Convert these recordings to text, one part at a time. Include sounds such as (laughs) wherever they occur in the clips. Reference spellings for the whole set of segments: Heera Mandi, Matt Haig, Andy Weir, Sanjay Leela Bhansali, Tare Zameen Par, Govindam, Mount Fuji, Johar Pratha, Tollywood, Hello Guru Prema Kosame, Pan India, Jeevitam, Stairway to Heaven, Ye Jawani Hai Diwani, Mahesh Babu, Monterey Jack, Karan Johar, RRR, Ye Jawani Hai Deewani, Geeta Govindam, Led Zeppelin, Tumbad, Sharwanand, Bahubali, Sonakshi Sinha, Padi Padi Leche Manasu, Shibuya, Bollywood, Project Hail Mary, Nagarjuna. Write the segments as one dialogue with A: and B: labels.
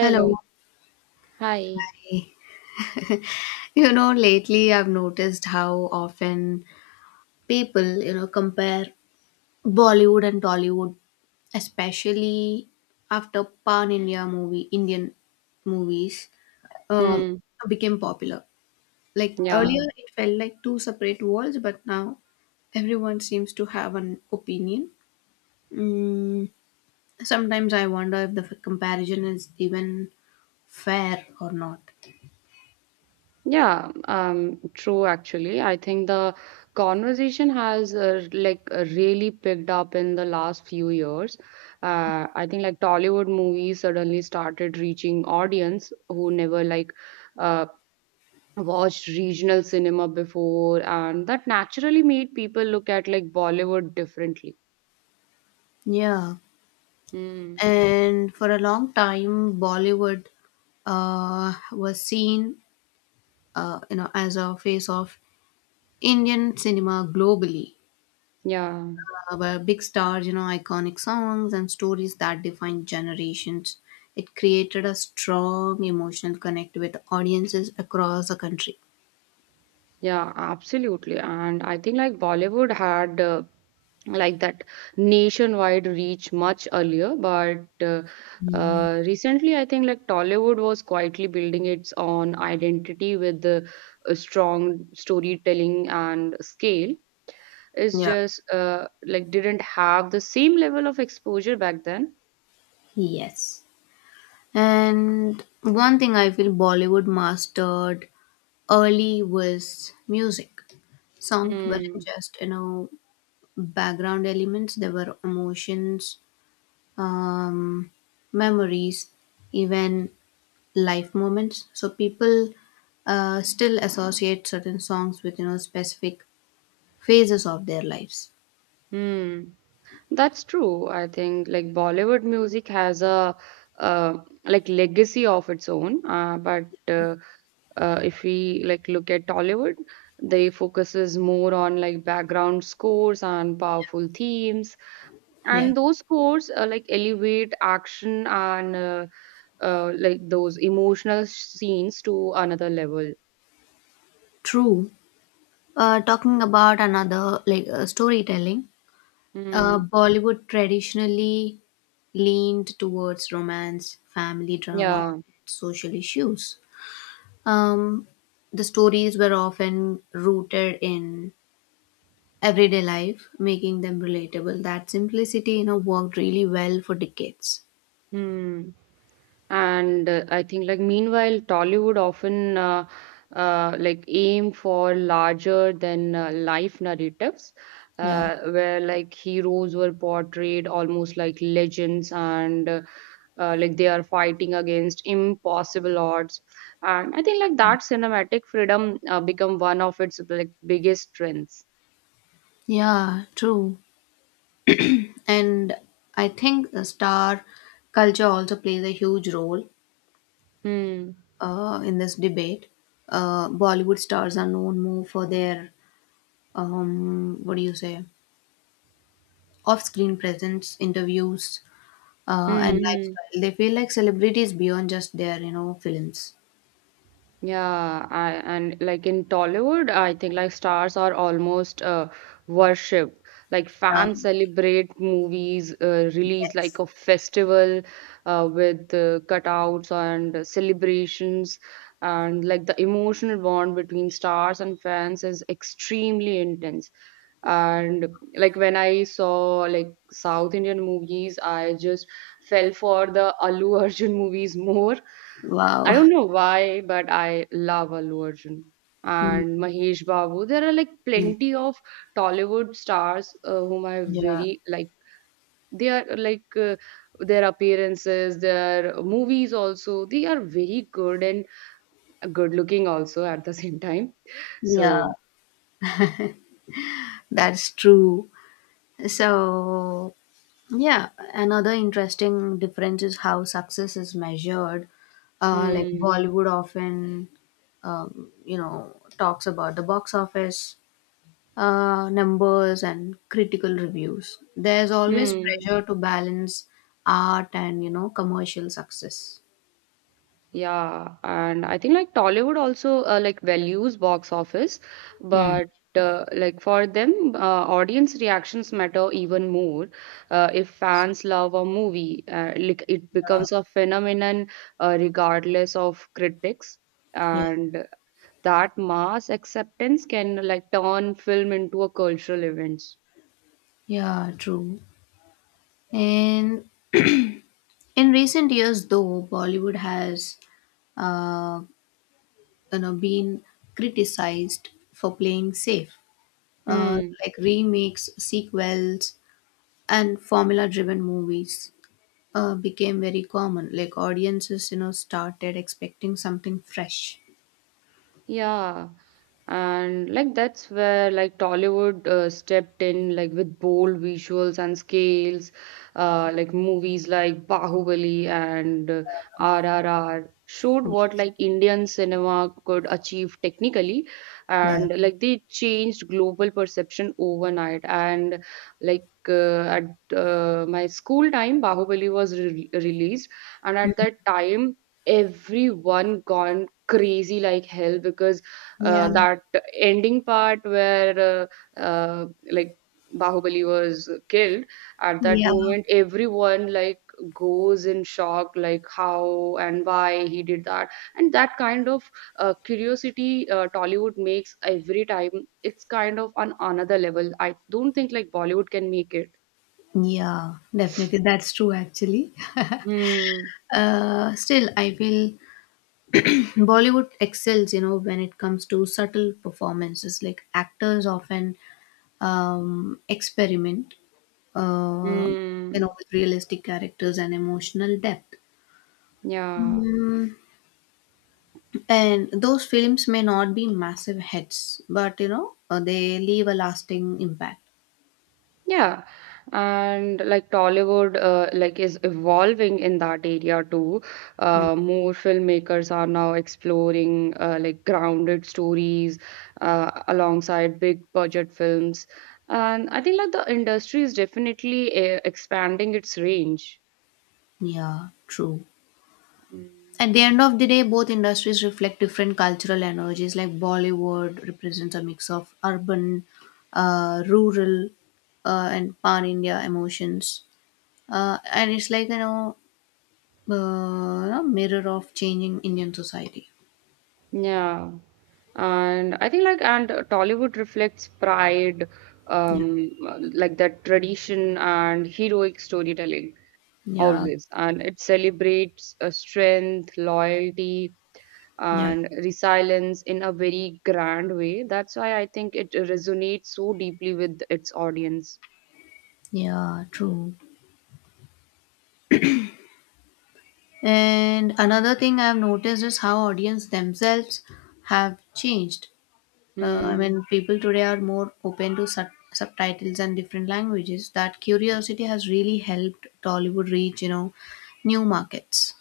A: Hello.
B: Hi.
A: Hey. Lately I've noticed how often people, compare Bollywood and Tollywood, especially after Pan India movie, Indian movies, um,
B: Hmm.
A: became popular. Like
B: Yeah.
A: earlier, it felt like two separate worlds, but now everyone seems to have an opinion. Mm, sometimes I wonder if the comparison is even fair or not.
B: Yeah. True, actually. I think the conversation has really picked up in the last few years. I think like Tollywood movies suddenly started reaching audience who never like uh, watched regional cinema before, and that naturally made people look at like Bollywood differently.
A: Yeah.
B: Hmm.
A: And for a long time, Bollywood was seen, as a face of Indian cinema globally,
B: Yeah.
A: where big stars, iconic songs and stories that define generations. It created a strong emotional connect with audiences across the country.
B: Yeah, absolutely. And I think like Bollywood had like that nationwide reach much earlier, but recently I think like Tollywood was quietly building its own identity with the strong storytelling and scale. It's
A: Yeah.
B: just like didn't have the same level of exposure back then.
A: Yes, and one thing I feel Bollywood mastered early was music. Songs weren't
B: Hmm.
A: just, background elements. There were emotions, um, memories, even life moments, so people still associate certain songs with, specific phases of their lives.
B: Hmm. That's true. I think like Bollywood music has a uh, legacy of its own, but if we like look at Tollywood, they focuses more on like background scores and powerful themes,
A: Yeah,
B: and those scores like elevate action and like those emotional scenes to another level.
A: true. Talking about another, storytelling,
B: Mm,
A: Bollywood traditionally leaned towards romance, family drama,
B: yeah.
A: social issues. um, the stories were often rooted in everyday life, making them relatable. That simplicity, worked really well for decades.
B: Hmm. And I think like meanwhile, Tollywood often like aim for larger than life narratives,
A: Yeah.
B: where like heroes were portrayed almost like legends and like they are fighting against impossible odds. And I think like that cinematic freedom become one of its like biggest strengths.
A: Yeah, true. And I think the star culture also plays a huge role
B: Hmm.
A: in this debate. Bollywood stars are known more for their, what do you say, off screen presence, interviews,
B: Hmm.
A: and
B: Hmm.
A: lifestyle. They feel like celebrities beyond just their, films.
B: Yeah, I and like in Tollywood, I think like stars are almost worship. Like fans
A: Um,
B: celebrate movies release like
A: yes.
B: a festival with cutouts and celebrations and like the emotional bond between stars and fans is extremely intense. And like when I saw like South Indian movies, I just fell for the Allu Arjun (laughs) movies more. I
A: Wow.
B: don't
A: (laughs)
B: know why, but I love Allu Arjun
A: Mm,
B: and Mahesh Babu. There are like
A: mm.
B: plenty of Tollywood stars whom I
A: Yeah.
B: very like. They are like their appearances, their movies also. They are very good and good looking also at the (laughs) same time.
A: Yeah,
B: So,
A: that's true. So, yeah, another interesting difference is how success is measured. Like
B: hmm,
A: Bollywood often, talks about the box office numbers and critical reviews. There's always
B: hmm.
A: pressure to balance art and, commercial success.
B: Yeah, and I think like Tollywood also like values box office,
A: Hmm.
B: but like for them, audience reactions matter even more. If fans love a movie, like it becomes a phenomenon regardless of critics,
A: Yeah,
B: and that mass acceptance can like turn film into a cultural event.
A: yeah, true. And in recent years, though, Bollywood has uh, been criticized for playing safe,
B: Hmm.
A: like remakes, sequels and formula driven movies became very common. Like audiences, started expecting something fresh.
B: Yeah, and like that's where like Tollywood stepped in like with bold visuals and scales, like movies like Bahubali and RRR showed what like Indian cinema could achieve technically,
A: yeah
B: and like they changed global perception overnight. And like at my school time, Bahubali was re released, and at that time everyone gone crazy like hell because
A: yeah
B: that ending part where like Bahubali was killed at that
A: yeah
B: moment everyone like goes in shock like how and why he did that, and that kind of curiosity Tollywood makes every time. It's kind of on another level. I don't think like Bollywood can make it.
A: yeah, definitely, that's true actually.
B: Hmm.
A: Still I feel (clears throat) Bollywood excels, when it comes to subtle performances. Like actors often experiment, uh,
B: Hmm.
A: with realistic characters and emotional depth.
B: Yeah.
A: Mm, and those films may not be massive hits, but, they leave a lasting impact.
B: Yeah, and like Tollywood, like is evolving in that area too.
A: Yeah.
B: More filmmakers are now exploring like grounded stories alongside big budget films, and I think like the industry is definitely expanding its range.
A: Yeah, true.
B: Mm.
A: At the end of the day, both industries reflect different cultural energies. Like Bollywood represents a mix of urban, rural, and pan India emotions. And it's like, you mirror of changing Indian society.
B: Yeah, and I think like and Tollywood reflects pride,
A: Yeah.
B: um, like that tradition and heroic storytelling.
A: Yeah,
B: Always. And it celebrates strength, loyalty,
A: yeah,
B: and resilience in a very grand way. That's why I think it resonates so deeply with its audience.
A: yeah, true. And another thing I've noticed is how audience themselves have changed. I
B: Hmm.
A: mean, people today are more open to subtitles and different languages. That curiosity has really helped Tollywood reach, new markets.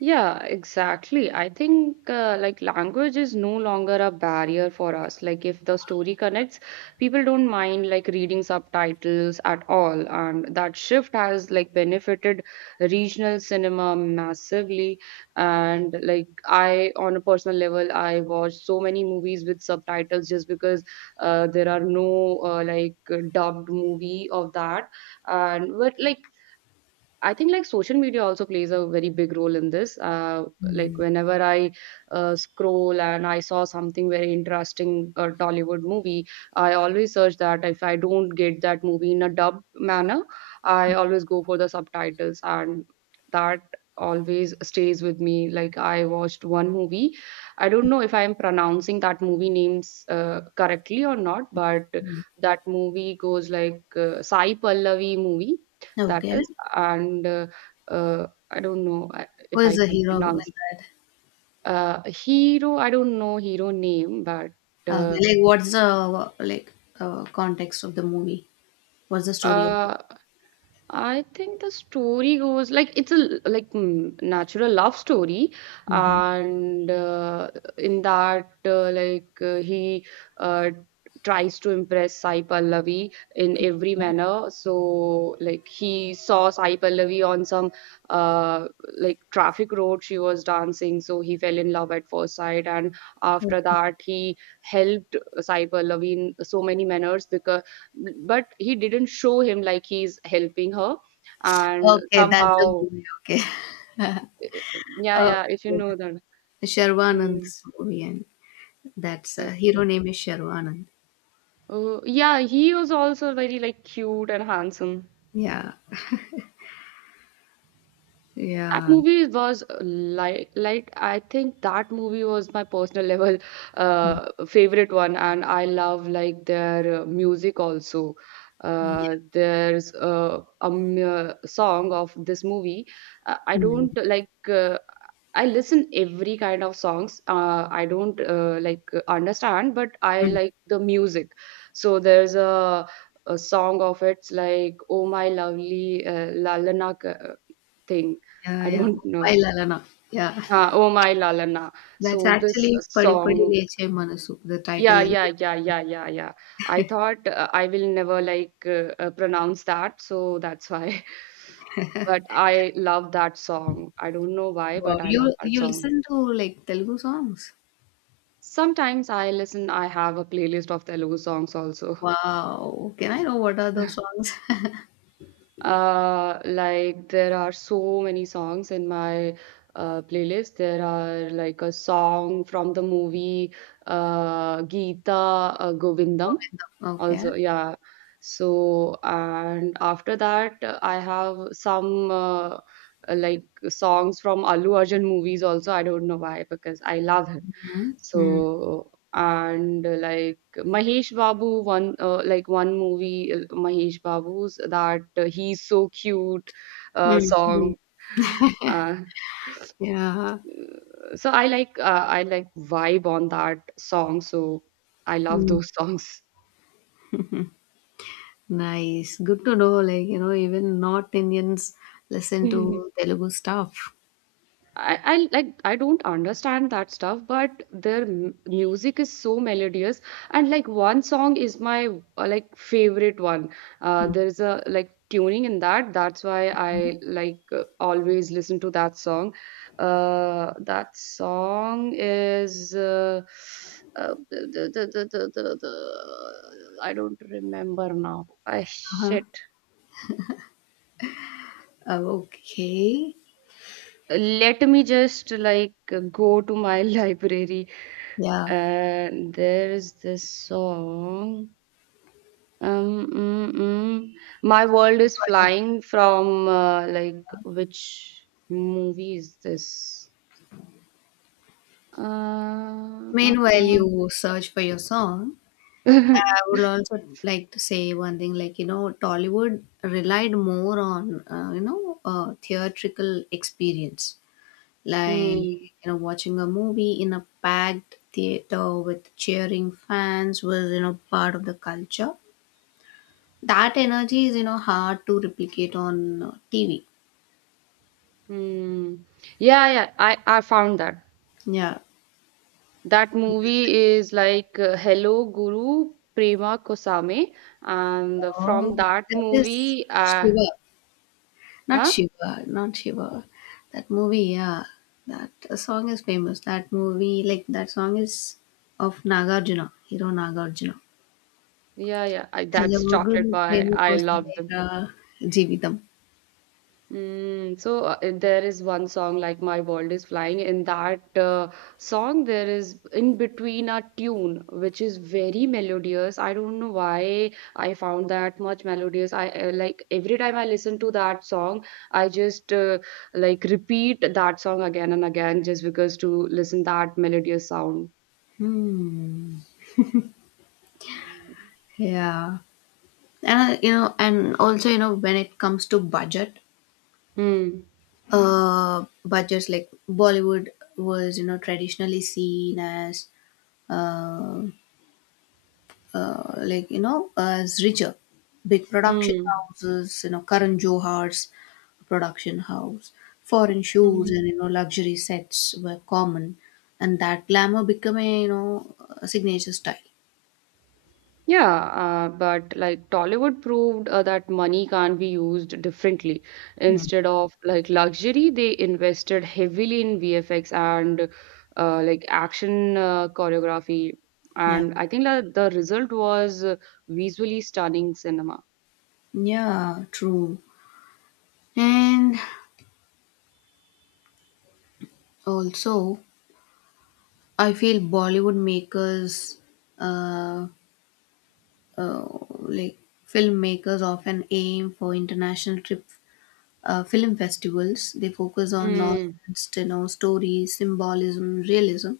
B: Yeah, exactly. I think like language is no longer a barrier for us. Like if the story connects, people don't mind like reading subtitles at all. And that shift has like benefited regional cinema massively. And like I, on a personal level, I watch so many movies with subtitles just because there are no like dubbed movie of that. And but like I think like social media also plays a very big role in this. Like whenever I scroll and I saw something very interesting, a Tollywood movie, I always search that. If I don't get that movie in a dubbed manner, I always go for the subtitles, and that always stays with me. Like I watched one movie. I don't know if I am pronouncing that movie names correctly or not, but that movie goes like Sai Pallavi movie that
A: Okay,
B: is, and I don't know
A: who
B: if
A: is
B: I
A: the
B: can
A: hero
B: pronounce
A: in that?
B: hero. I don't know hero name, but
A: Okay,
B: uh,
A: like what's the context of the movie? What's the story of it?
B: uh, I think the story goes like it's a like mm, natural love story,
A: Hmm.
B: and in that he uh, tries to impress Sai Pallavi in every manner. So like he saw Sai Pallavi on some uh, like traffic road she was dancing, so he fell in love at first sight, and after
A: Okay.
B: that he helped Sai Pallavi in so many manners because but he didn't show him like he's helping her and
A: Okay, that's the
B: somehow
A: movie. Okay. (laughs)
B: yeah
A: Okay.
B: yeah if you know that. Hmm,
A: Sharwanand's movie, and that's hero
B: okay.
A: name is Sharwanand.
B: Oh yeah, he was also very like cute and handsome.
A: Yeah.
B: That
A: Yeah.
B: movie was like I think that movie was my personal (laughs) level
A: Mm,
B: favorite one, and I love like their music also.
A: yeah.
B: There's a song of this movie. I
A: Mm,
B: don't like I listen every kind of songs. I don't understand, but I
A: mm.
B: like the music. So there's a song of it's like "Oh My Lovely Lalana," thing.
A: Yeah,
B: I
A: yeah.
B: don't
A: "Oompai
B: know.
A: Lalana." Yeah.
B: Oh my Lalana.
A: That's
B: So this
A: actually "Padi Padi
B: song,
A: Leche Manasu," the title
B: yeah,
A: is.
B: yeah, yeah, yeah, yeah, yeah. I thought I will never like pronounce that, so that's why. (laughs) But I love that song. I don't know why,
A: Wow.
B: but I love
A: You
B: that
A: you
B: song.
A: listen to like Telugu songs?
B: Sometimes I listen, I have a playlist of Telugu songs also.
A: Wow. Can I know what are those songs? (laughs)
B: Like there are so many songs in my playlist. There are like a song from the movie Geeta Govindam.
A: Govindam. Okay.
B: Also, yeah. So, and after that, I have some like songs from Allu Arjun movies also. I don't know why, because I love him.
A: Mm.
B: So and like Mahesh Babu one like one movie Mahesh Babu's that he's so cute
A: Mm, mm.
B: song uh,
A: Yeah.
B: so I like vibe on that song so I love
A: Mm.
B: those songs.
A: Nice. Good to know, like, even not Indians listen to
B: (laughs)
A: Telugu stuff.
B: I like I don't understand that stuff, but their music is so melodious, and like one song is my like favorite one. There's a like tuning in that. That's why I like always listen to that song. That song is the I don't remember now. I
A: Uh-huh.
B: shit.
A: Okay.
B: Let me just like go to my (laughs) library.
A: Yeah.
B: And there is this song. Mm, mm. My World is
A: Meanwhile,
B: Flying from like which movie is this? Uh, uh,
A: meanwhile,
B: uh.
A: you search for your song. I
B: (laughs)
A: would also like to say one thing, like, Tollywood relied more on, theatrical experience, like,
B: Hmm.
A: watching a movie in a packed theater with cheering fans was, part of the culture. That energy is, hard to replicate on TV.
B: Hmm. Yeah, yeah, I found that.
A: Yeah.
B: That
A: Because-
B: movie is like Hello Guru Prema Kosame, and
A: Oh,
B: from that
A: that is
B: movie,
A: Shiva. Not
B: huh?
A: Shiva, not Shiva. That movie, yeah. That song is famous. That movie, like that song is of Nagarjuna, hero Nagarjuna.
B: Yeah, yeah, I, that's
A: Hello,
B: Chocolate
A: good
B: Boy.
A: famous
B: I love them.
A: Jeevitam.
B: Mm, so there is one song like My World is Flying. In that song, there is in between a tune which is very melodious. I don't know why I found that much melodious. I like every time I listen to that song, I just like repeat that song again and again just because to listen that melodious sound.
A: Hmm. Yeah. And, and also, when it comes to budget,
B: Mm.
A: uh, but just like Bollywood was, traditionally seen as, uh, as richer, big production
B: Mm,
A: houses, Karan Johar's production house, foreign
B: mm,
A: shoes,
B: mm.
A: and, luxury sets were common, and that glamour became a, a signature style.
B: Yeah, but like Tollywood proved that money can be used differently.
A: Mm.
B: Instead of like luxury, they invested heavily in VFX and like action choreography.
A: Yeah,
B: And I think that the result was visually stunning cinema.
A: yeah, true. And also, I feel Bollywood makers. Uh, uh, like Filmmakers often aim for international trip film festivals. They focus on nonsense, stories, symbolism, realism.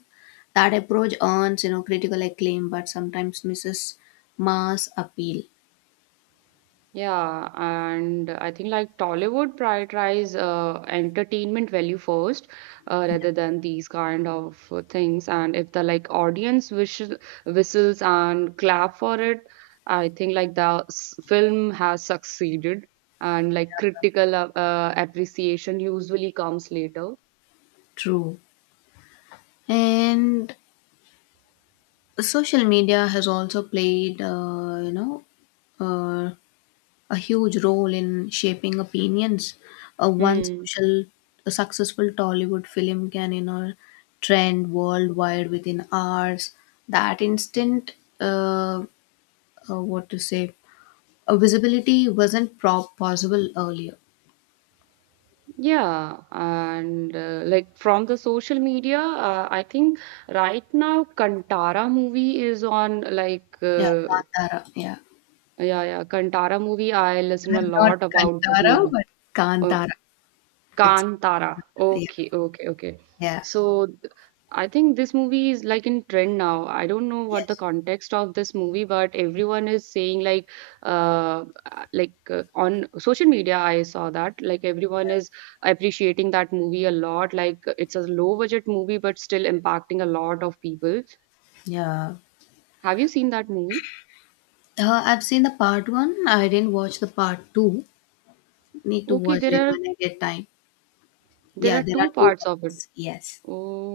A: That approach earns, critical acclaim, but sometimes misses mass appeal.
B: Yeah, and I think like Tollywood prioritize entertainment value first rather than these kind of things. And if the like audience whistle, whistles and clap for it, I think like the film has succeeded. And like critical appreciation usually comes later.
A: True, and social media has also played, uh. a huge role in shaping opinions. A one
B: Hmm.
A: social A successful Tollywood film can, trend worldwide within hours. That instant, uh, what to say, a visibility wasn't prop possible earlier.
B: Yeah, and like from the social media, I think right now Kantara movie is on like
A: Yeah, Kantara. Yeah,
B: yeah, yeah. Kantara movie, I listen a
A: I'm not
B: lot about this
A: Kantara,
B: movie.
A: but
B: Uh,
A: Kantara. It's
B: Kantara.
A: yeah,
B: Okay, okay, okay.
A: yeah,
B: So th- I think this movie is like in trend now. I don't know what the
A: yes.
B: context of this movie, but everyone is saying uh, like on social media, I saw that like everyone is appreciating that movie a lot. Like it's a low budget movie, but still impacting a lot of people.
A: Yeah.
B: Have you seen that movie?
A: I've seen the part one. I didn't watch the part two. Need to
B: Okay,
A: watch later when I get time.
B: there
A: Yeah,
B: are
A: there are
B: two
A: two
B: parts of it.
A: parts. Yes.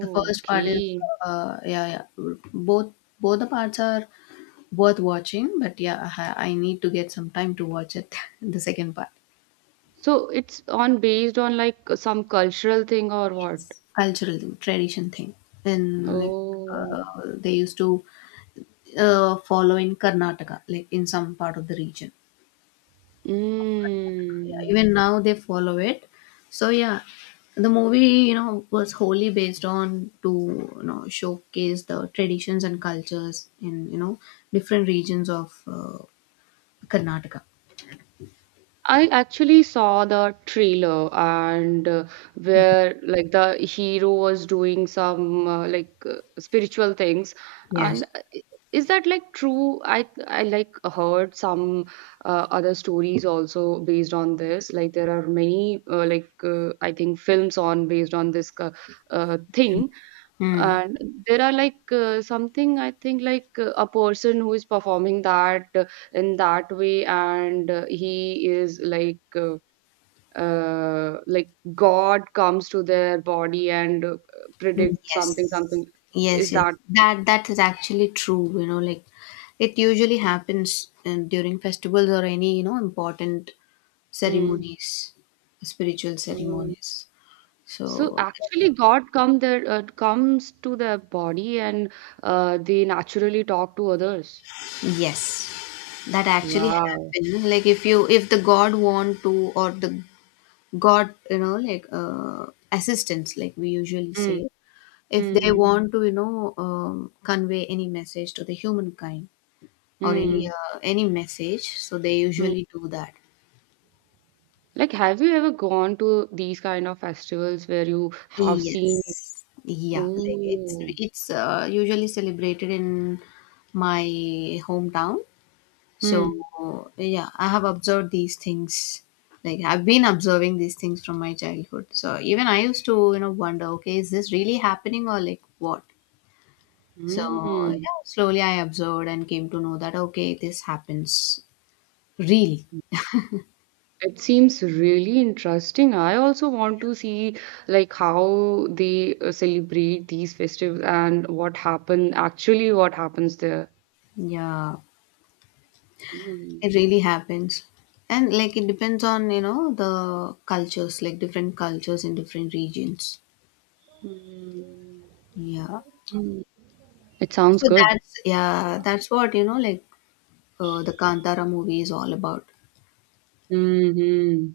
A: The first part is
B: okay.
A: yeah, yeah. Both the parts are worth watching, but yeah, I need to get some time to watch it. (laughs) The second part.
B: So it's on based on like some cultural thing or what?
A: Cultural thing, tradition thing. And like
B: Oh,
A: they used to follow in Karnataka, like in some part of the region. Yeah,
B: mm.
A: even now they follow it, so yeah, the movie, was wholly based on to, showcase the traditions and cultures in, different regions of Karnataka.
B: I actually saw the trailer and where like the hero was doing some spiritual things.
A: Yes.
B: And is that like true? I like heard some other stories also based on this. Like there are many I think films on based on this thing.
A: Mm.
B: And there are like something I think a person who is performing that in that way, and he is like God comes to their body and
A: Mm,
B: predict
A: yes,
B: something. Something
A: yes,
B: is
A: yes,
B: that.
A: that that is actually true, like it usually happens during festivals or any, important
B: Mm,
A: ceremonies, spiritual
B: mm.
A: ceremonies,
B: So
A: so
B: actually, God come there comes to their body, and they naturally talk to others.
A: yes, that actually
B: Wow.
A: happened. Like if you, if the god want to, or the god, assistants, like we usually
B: Mm,
A: say, if they
B: mm,
A: want to, convey any message to the humankind or
B: mm,
A: any message, so they
B: mm,
A: usually do that.
B: Like, have you ever gone to these kind of festivals where you have seen?
A: Yes. Yeah, like it's
B: Oh,
A: it's uh, usually celebrated in my hometown.
B: hmm,
A: So yeah, I have observed these things. Like I've been observing these things from my childhood. So even I used to, wonder, okay, is this really happening or like what? So
B: hmm.
A: yeah, slowly I observed and came to know that okay, this happens really.
B: It seems really interesting. I also want to see like how they celebrate these festivals and what happens there.
A: Yeah,
B: Hmm.
A: it really happens. And like it depends on, the cultures, like different cultures in different regions.
B: Hmm.
A: Yeah.
B: Hmm. It sounds
A: So
B: good.
A: that's yeah, that's what, the Kantara movie is all about.
B: Hmm.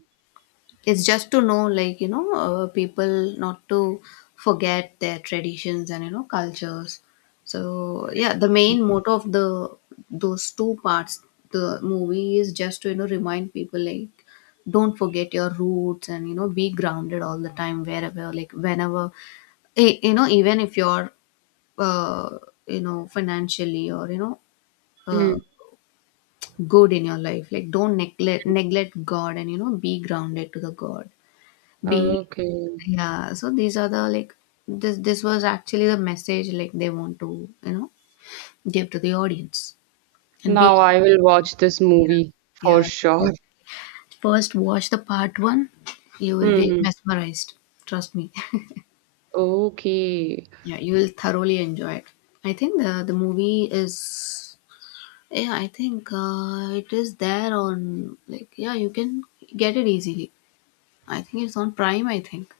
A: It's just to know, like, people not to forget their traditions and, cultures. So, yeah, the main motto of the those two parts, the movie is just to, remind people, like, don't forget your roots and, be grounded all the time, wherever, like, whenever, eh, even if you're, uh, you know, financially or, uh,
B: Hmm.
A: good in your life, like, don't neglect God and, be grounded to the God be
B: Okay.
A: yeah, so these are the like, this was actually the message, like they want to, give to the audience and be
B: Now I will watch this
A: yeah
B: movie for
A: yeah.
B: sure.
A: But first watch the part one, you will be
B: Mhm.
A: mesmerized. Trust me. (laughs)
B: Okay,
A: Yeah, you will thoroughly enjoy it. I think the movie is yeah, I think it is there on like yeah, you can get it easily. I think it's on Prime, I think.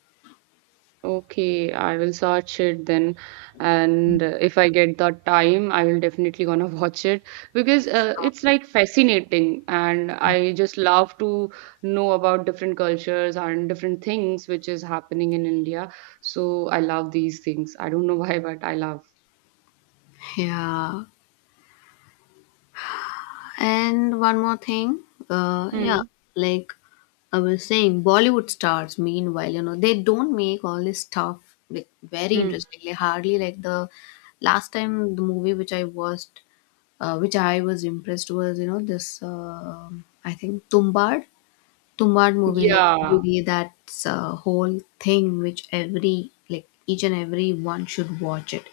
B: okay. I will search it then, and if I get the time, I will definitely gonna (laughs) watch it because it's like fascinating, and I just love to know about different cultures and different things which is happening in India. So I love these things. I don't know (laughs) why, but I love.
A: Yeah. And one more thing, uh, yeah,
B: Hmm.
A: like I was saying, Bollywood stars, meanwhile, they don't make all this stuff like very
B: Hmm.
A: interesting. Like hardly like the last time the movie which I watched, which I was impressed was, this I think Tumbad, Tumbad movie, like
B: Yeah,
A: really, that's a whole thing which every like each and every one should watch it,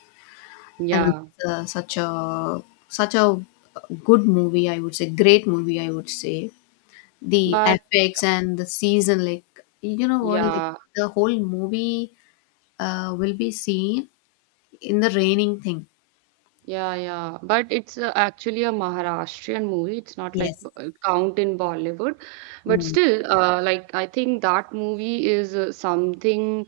A: and
B: yeah.
A: it's, such a good movie, I would say, great movie, I would say. The
B: But
A: effects and the season, like you know what, like
B: yeah.
A: the whole movie will be seen in the raining thing.
B: Yeah, yeah. But it's actually a Maharashtrian movie. It's not like
A: Yes.
B: count in Bollywood. But
A: Mm.
B: still, like I think that movie is something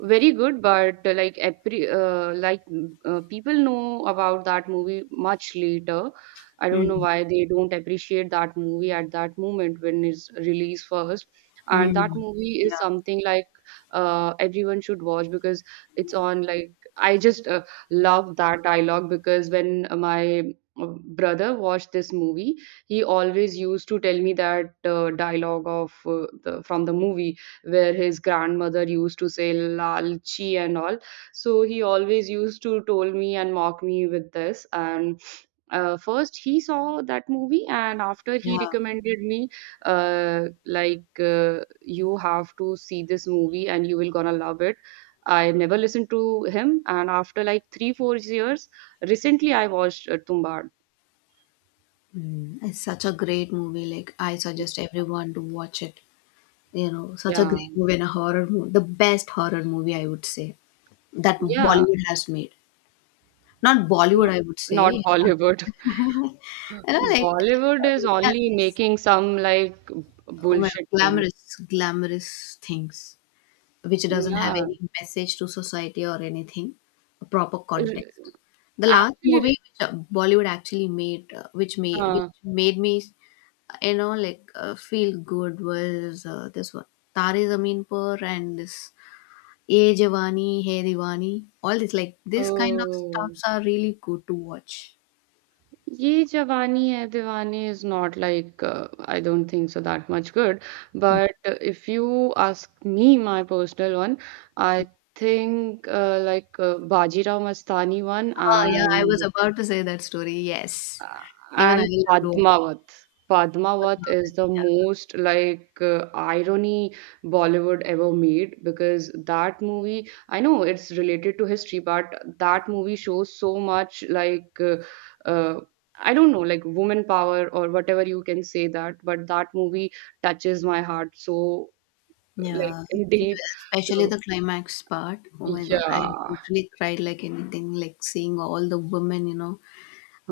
B: very good. But people know about that movie much later. I don't know
A: Mm.
B: why they don't appreciate that movie at that moment when it's released first. And that
A: Mm.
B: movie is
A: Yeah.
B: something like everyone should watch because it's on like I just love that dialogue because when my uh, brother watched this movie, he always used to tell me that dialogue of from the movie where his grandmother used to say "lal chi" and all. So he always used to told me and mock me with this and first he saw that movie and after he
A: Yeah.
B: recommended me you have to see this movie and you will gonna love it. I never listened to him and after like 3 4 years recently I watched tumbad.
A: Mm. It's such a great movie. Like I suggest everyone to watch it. You know, such a
B: Yeah,
A: great movie, and a horror movie. The best horror movie I would say that
B: yeah.
A: Bollywood has made. Not Bollywood,
B: No,
A: I would
B: not
A: say.
B: bollywood. (laughs)
A: You know, like,
B: Bollywood is
A: yeah,
B: only
A: these
B: making some like
A: well,
B: bullshit things.
A: glamorous things which doesn't have
B: Yeah.
A: any message to society or anything, a proper
B: r-
A: context. The last movie
B: Actually,
A: which Bollywood actually made,
B: uh,
A: which made me, feel good, was this one, Tare Zameen Par, and this Ye Jawani Hai Diwani. All this, like, this kind of
B: oh,
A: stuffs are really good to watch.
B: "Ye Jawani Hai Deewane" is not like I don't think so that much good. But if you ask me my personal one, I think Bajirao Mastani one
A: Oh, yeah, I was about to say that story. Yes.
B: uh,
A: Even I
B: and
A: loved watching.
B: Padmavat.
A: But
B: Padmavat is
A: not.
B: the most like irony Bollywood ever made because that movie, I know it's related to history, but that movie shows so much uh, I don't know, like woman power or whatever you can say that, but that movie touches my heart so like
A: Yeah.
B: in deep.
A: Especially
B: So
A: the climax part. Oh my God. I
B: yeah,
A: literally cried like anything, like seeing all the women, you know,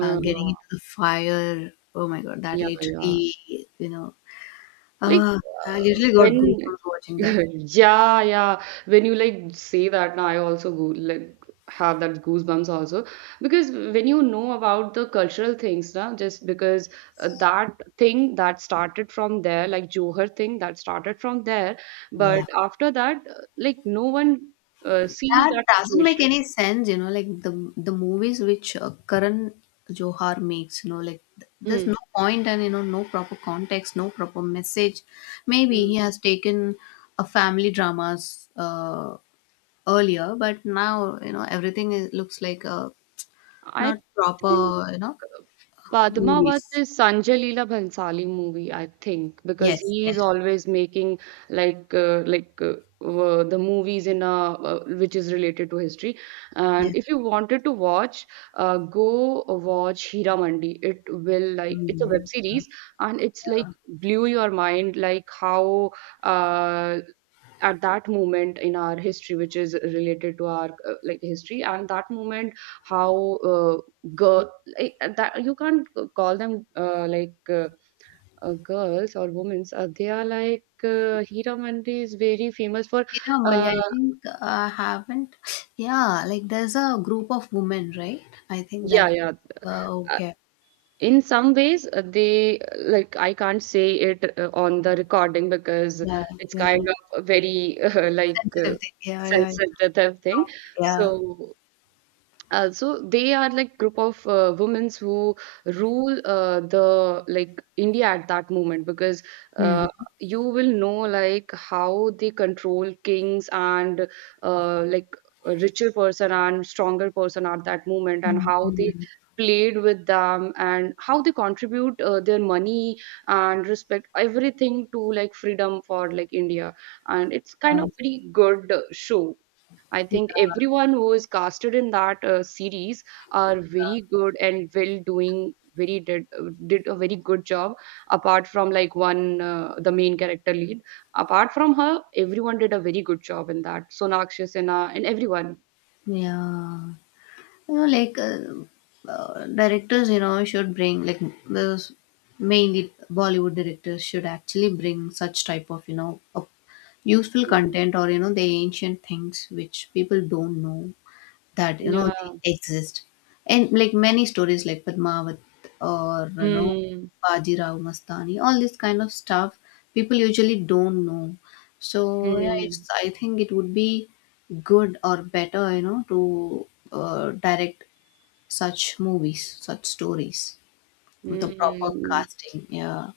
A: uh, getting into the fire. Oh my God. That
B: yeah, yeah.
A: literally, you know,
B: Like
A: uh, I literally got
B: when
A: goosebumps
B: (laughs)
A: watching that.
B: yeah, yeah, when you like say that now I also go like have that goosebumps also because when you know about the cultural things now just because that thing that started from there like Johar thing that started from there but
A: Yeah.
B: after that like no one sees
A: That
B: that
A: doesn't make
B: situation.
A: any sense, like the movies which Karan Johar makes, like there's no
B: Mm.
A: point and, no proper context, no proper message. Maybe he
B: Mm.
A: has taken a family dramas earlier, but now, everything is, looks like a
B: I
A: not proper,
B: think Padmavat
A: movies.
B: is Sanjay Leela Bhansali movie, I think, because
A: Yes,
B: he is
A: yes,
B: always making like uh, like uh, the movies in a which is related to history.
A: yes.
B: And if you wanted to watch, go watch Heera Mandi. It will like it's a web
A: Mm,
B: series and it's like
A: yeah.
B: blew your mind like how uh, at that moment in our history which is related to our like history and that moment how girl like, that you can't call them girls or women they are like Hira Mandi is very famous for
A: Yeah,
B: uh,
A: Monday. I think I haven't. Yeah, like there's a group of women, right? I think
B: yeah,
A: that.
B: yeah. uh,
A: Okay.
B: in some ways they like I can't say it on the recording because
A: Yeah,
B: it's
A: yeah.
B: kind of a very (laughs)
A: Sensitive thing. Yeah, yeah,
B: sensitive thing.
A: yeah.
B: So so they are like group of women who rule the like India at that moment because uh,
A: Mm-hmm.
B: you will know like how they control kings and like a richer person and stronger person at that moment and how they
A: Mm-hmm.
B: played with them and how they contribute their money and respect everything to like freedom for like India and it's kind
A: Uh,
B: of very good show. I
A: yeah.
B: think everyone who is casted in that series are very good and well doing. Very did a very good job. Apart from like one the main character lead, apart from her, everyone did a very good job in that. Sonakshi Sinha and everyone.
A: Yeah. You know, like directors, should bring like those, mainly Bollywood directors should actually bring such type of, a useful
B: Mm.
A: content or, the ancient things which people don't know that, they
B: Yeah.
A: exist, and like many stories like Padmavat or,
B: Mm.
A: Bajirao Mastani, all this kind of stuff people usually don't know. So yeah,
B: Mm.
A: it's, I think it would be good or better, to direct such movies, such stories, with the proper
B: Mm.
A: casting. Yeah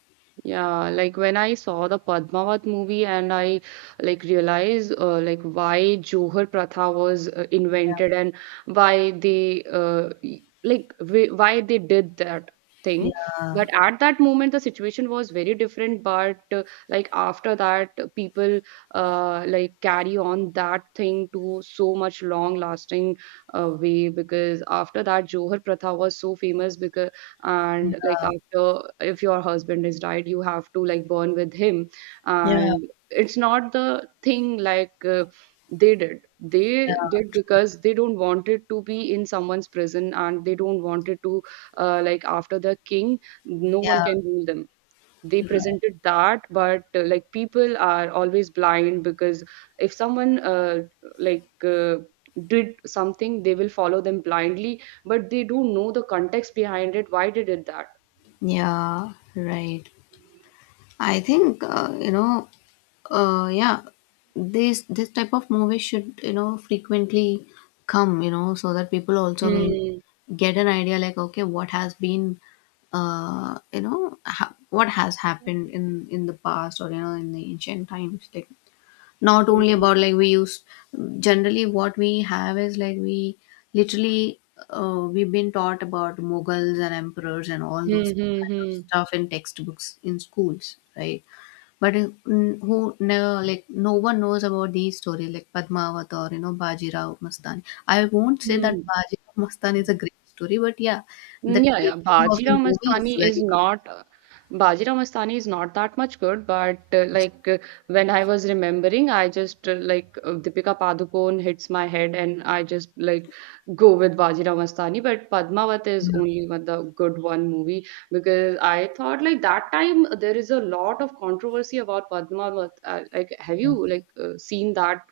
B: Yeah, like when I saw the Padmavat movie and I like realized like why Johar Pratha was invented and why they why they did that
A: yeah
B: thing.
A: yeah
B: But at that moment, the situation was very different. But like after that, people like carry on that thing to so much long lasting way because after that, Johar Pratha was so famous because and like
A: yeah
B: after if your husband is died you have to like burn with him.
A: yeah yeah
B: And it's not the thing like they did because they don't want it to be in someone's prison and they don't want it to like after the king no one
A: yeah,
B: can rule them. They presented that but like people are always blind because if someone like uh, did something they will follow them blindly but they don't know the context behind it why did it that.
A: yeah right. I think uh yeah this this type of movie should, frequently come, so that people also will
B: Hmm.
A: get an idea like okay, what has been what has happened in the past, or, in the ancient times, like not only
B: Hmm.
A: about like we use generally what we have is like we literally we've been taught about Mughals and emperors and all those
B: Hmm. Hmm.
A: kind of
B: Hmm.
A: stuff in textbooks, in schools, right? But n- who no, like no one knows about these stories like Padmavat or, Bajirao Mastani. I won't say that
B: Hmm.
A: Bajirao Mastani is a great story, but yeah, the
B: Mm. Yeah, yeah.
A: taking of the movie is very good.
B: Bajirao Mastani is not that much good, but when I was remembering, I just like Deepika Padukone hits my head, and I just like go with Bajirao Mastani. But Padmavat is
A: Yeah,
B: only one the good one movie because I thought like that time there is a lot of controversy about Padmavat. Like, have you
A: yes.
B: seen that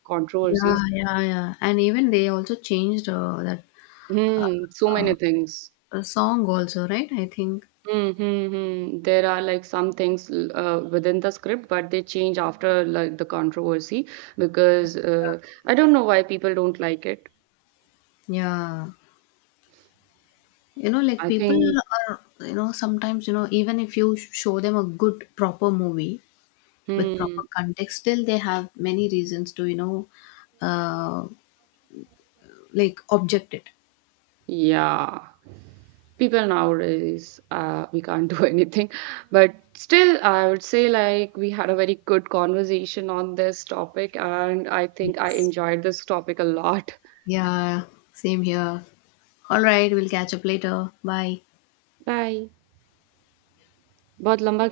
A: Yeah,
B: controversies?
A: yeah, yeah. And even they also changed that
B: Hmm, so many things.
A: song also, right? I think
B: Mhm, mhm. There are like some things within the script, but they change after like the controversy because I don't know why people don't like it.
A: yeah. You know, like
B: I
A: people
B: think,
A: are, even if you show them a good, proper movie with proper
B: hmm,
A: context, still they have many reasons to, uh, like objected.
B: yeah, people nowadays we can't (laughs) do anything. But still, I would say like we had a very good conversation on this topic, and I think I
A: Yes.
B: enjoyed this topic a lot.
A: Yeah, same here. All right, we'll catch up later. Bye.
B: Bye. बहुत लंबा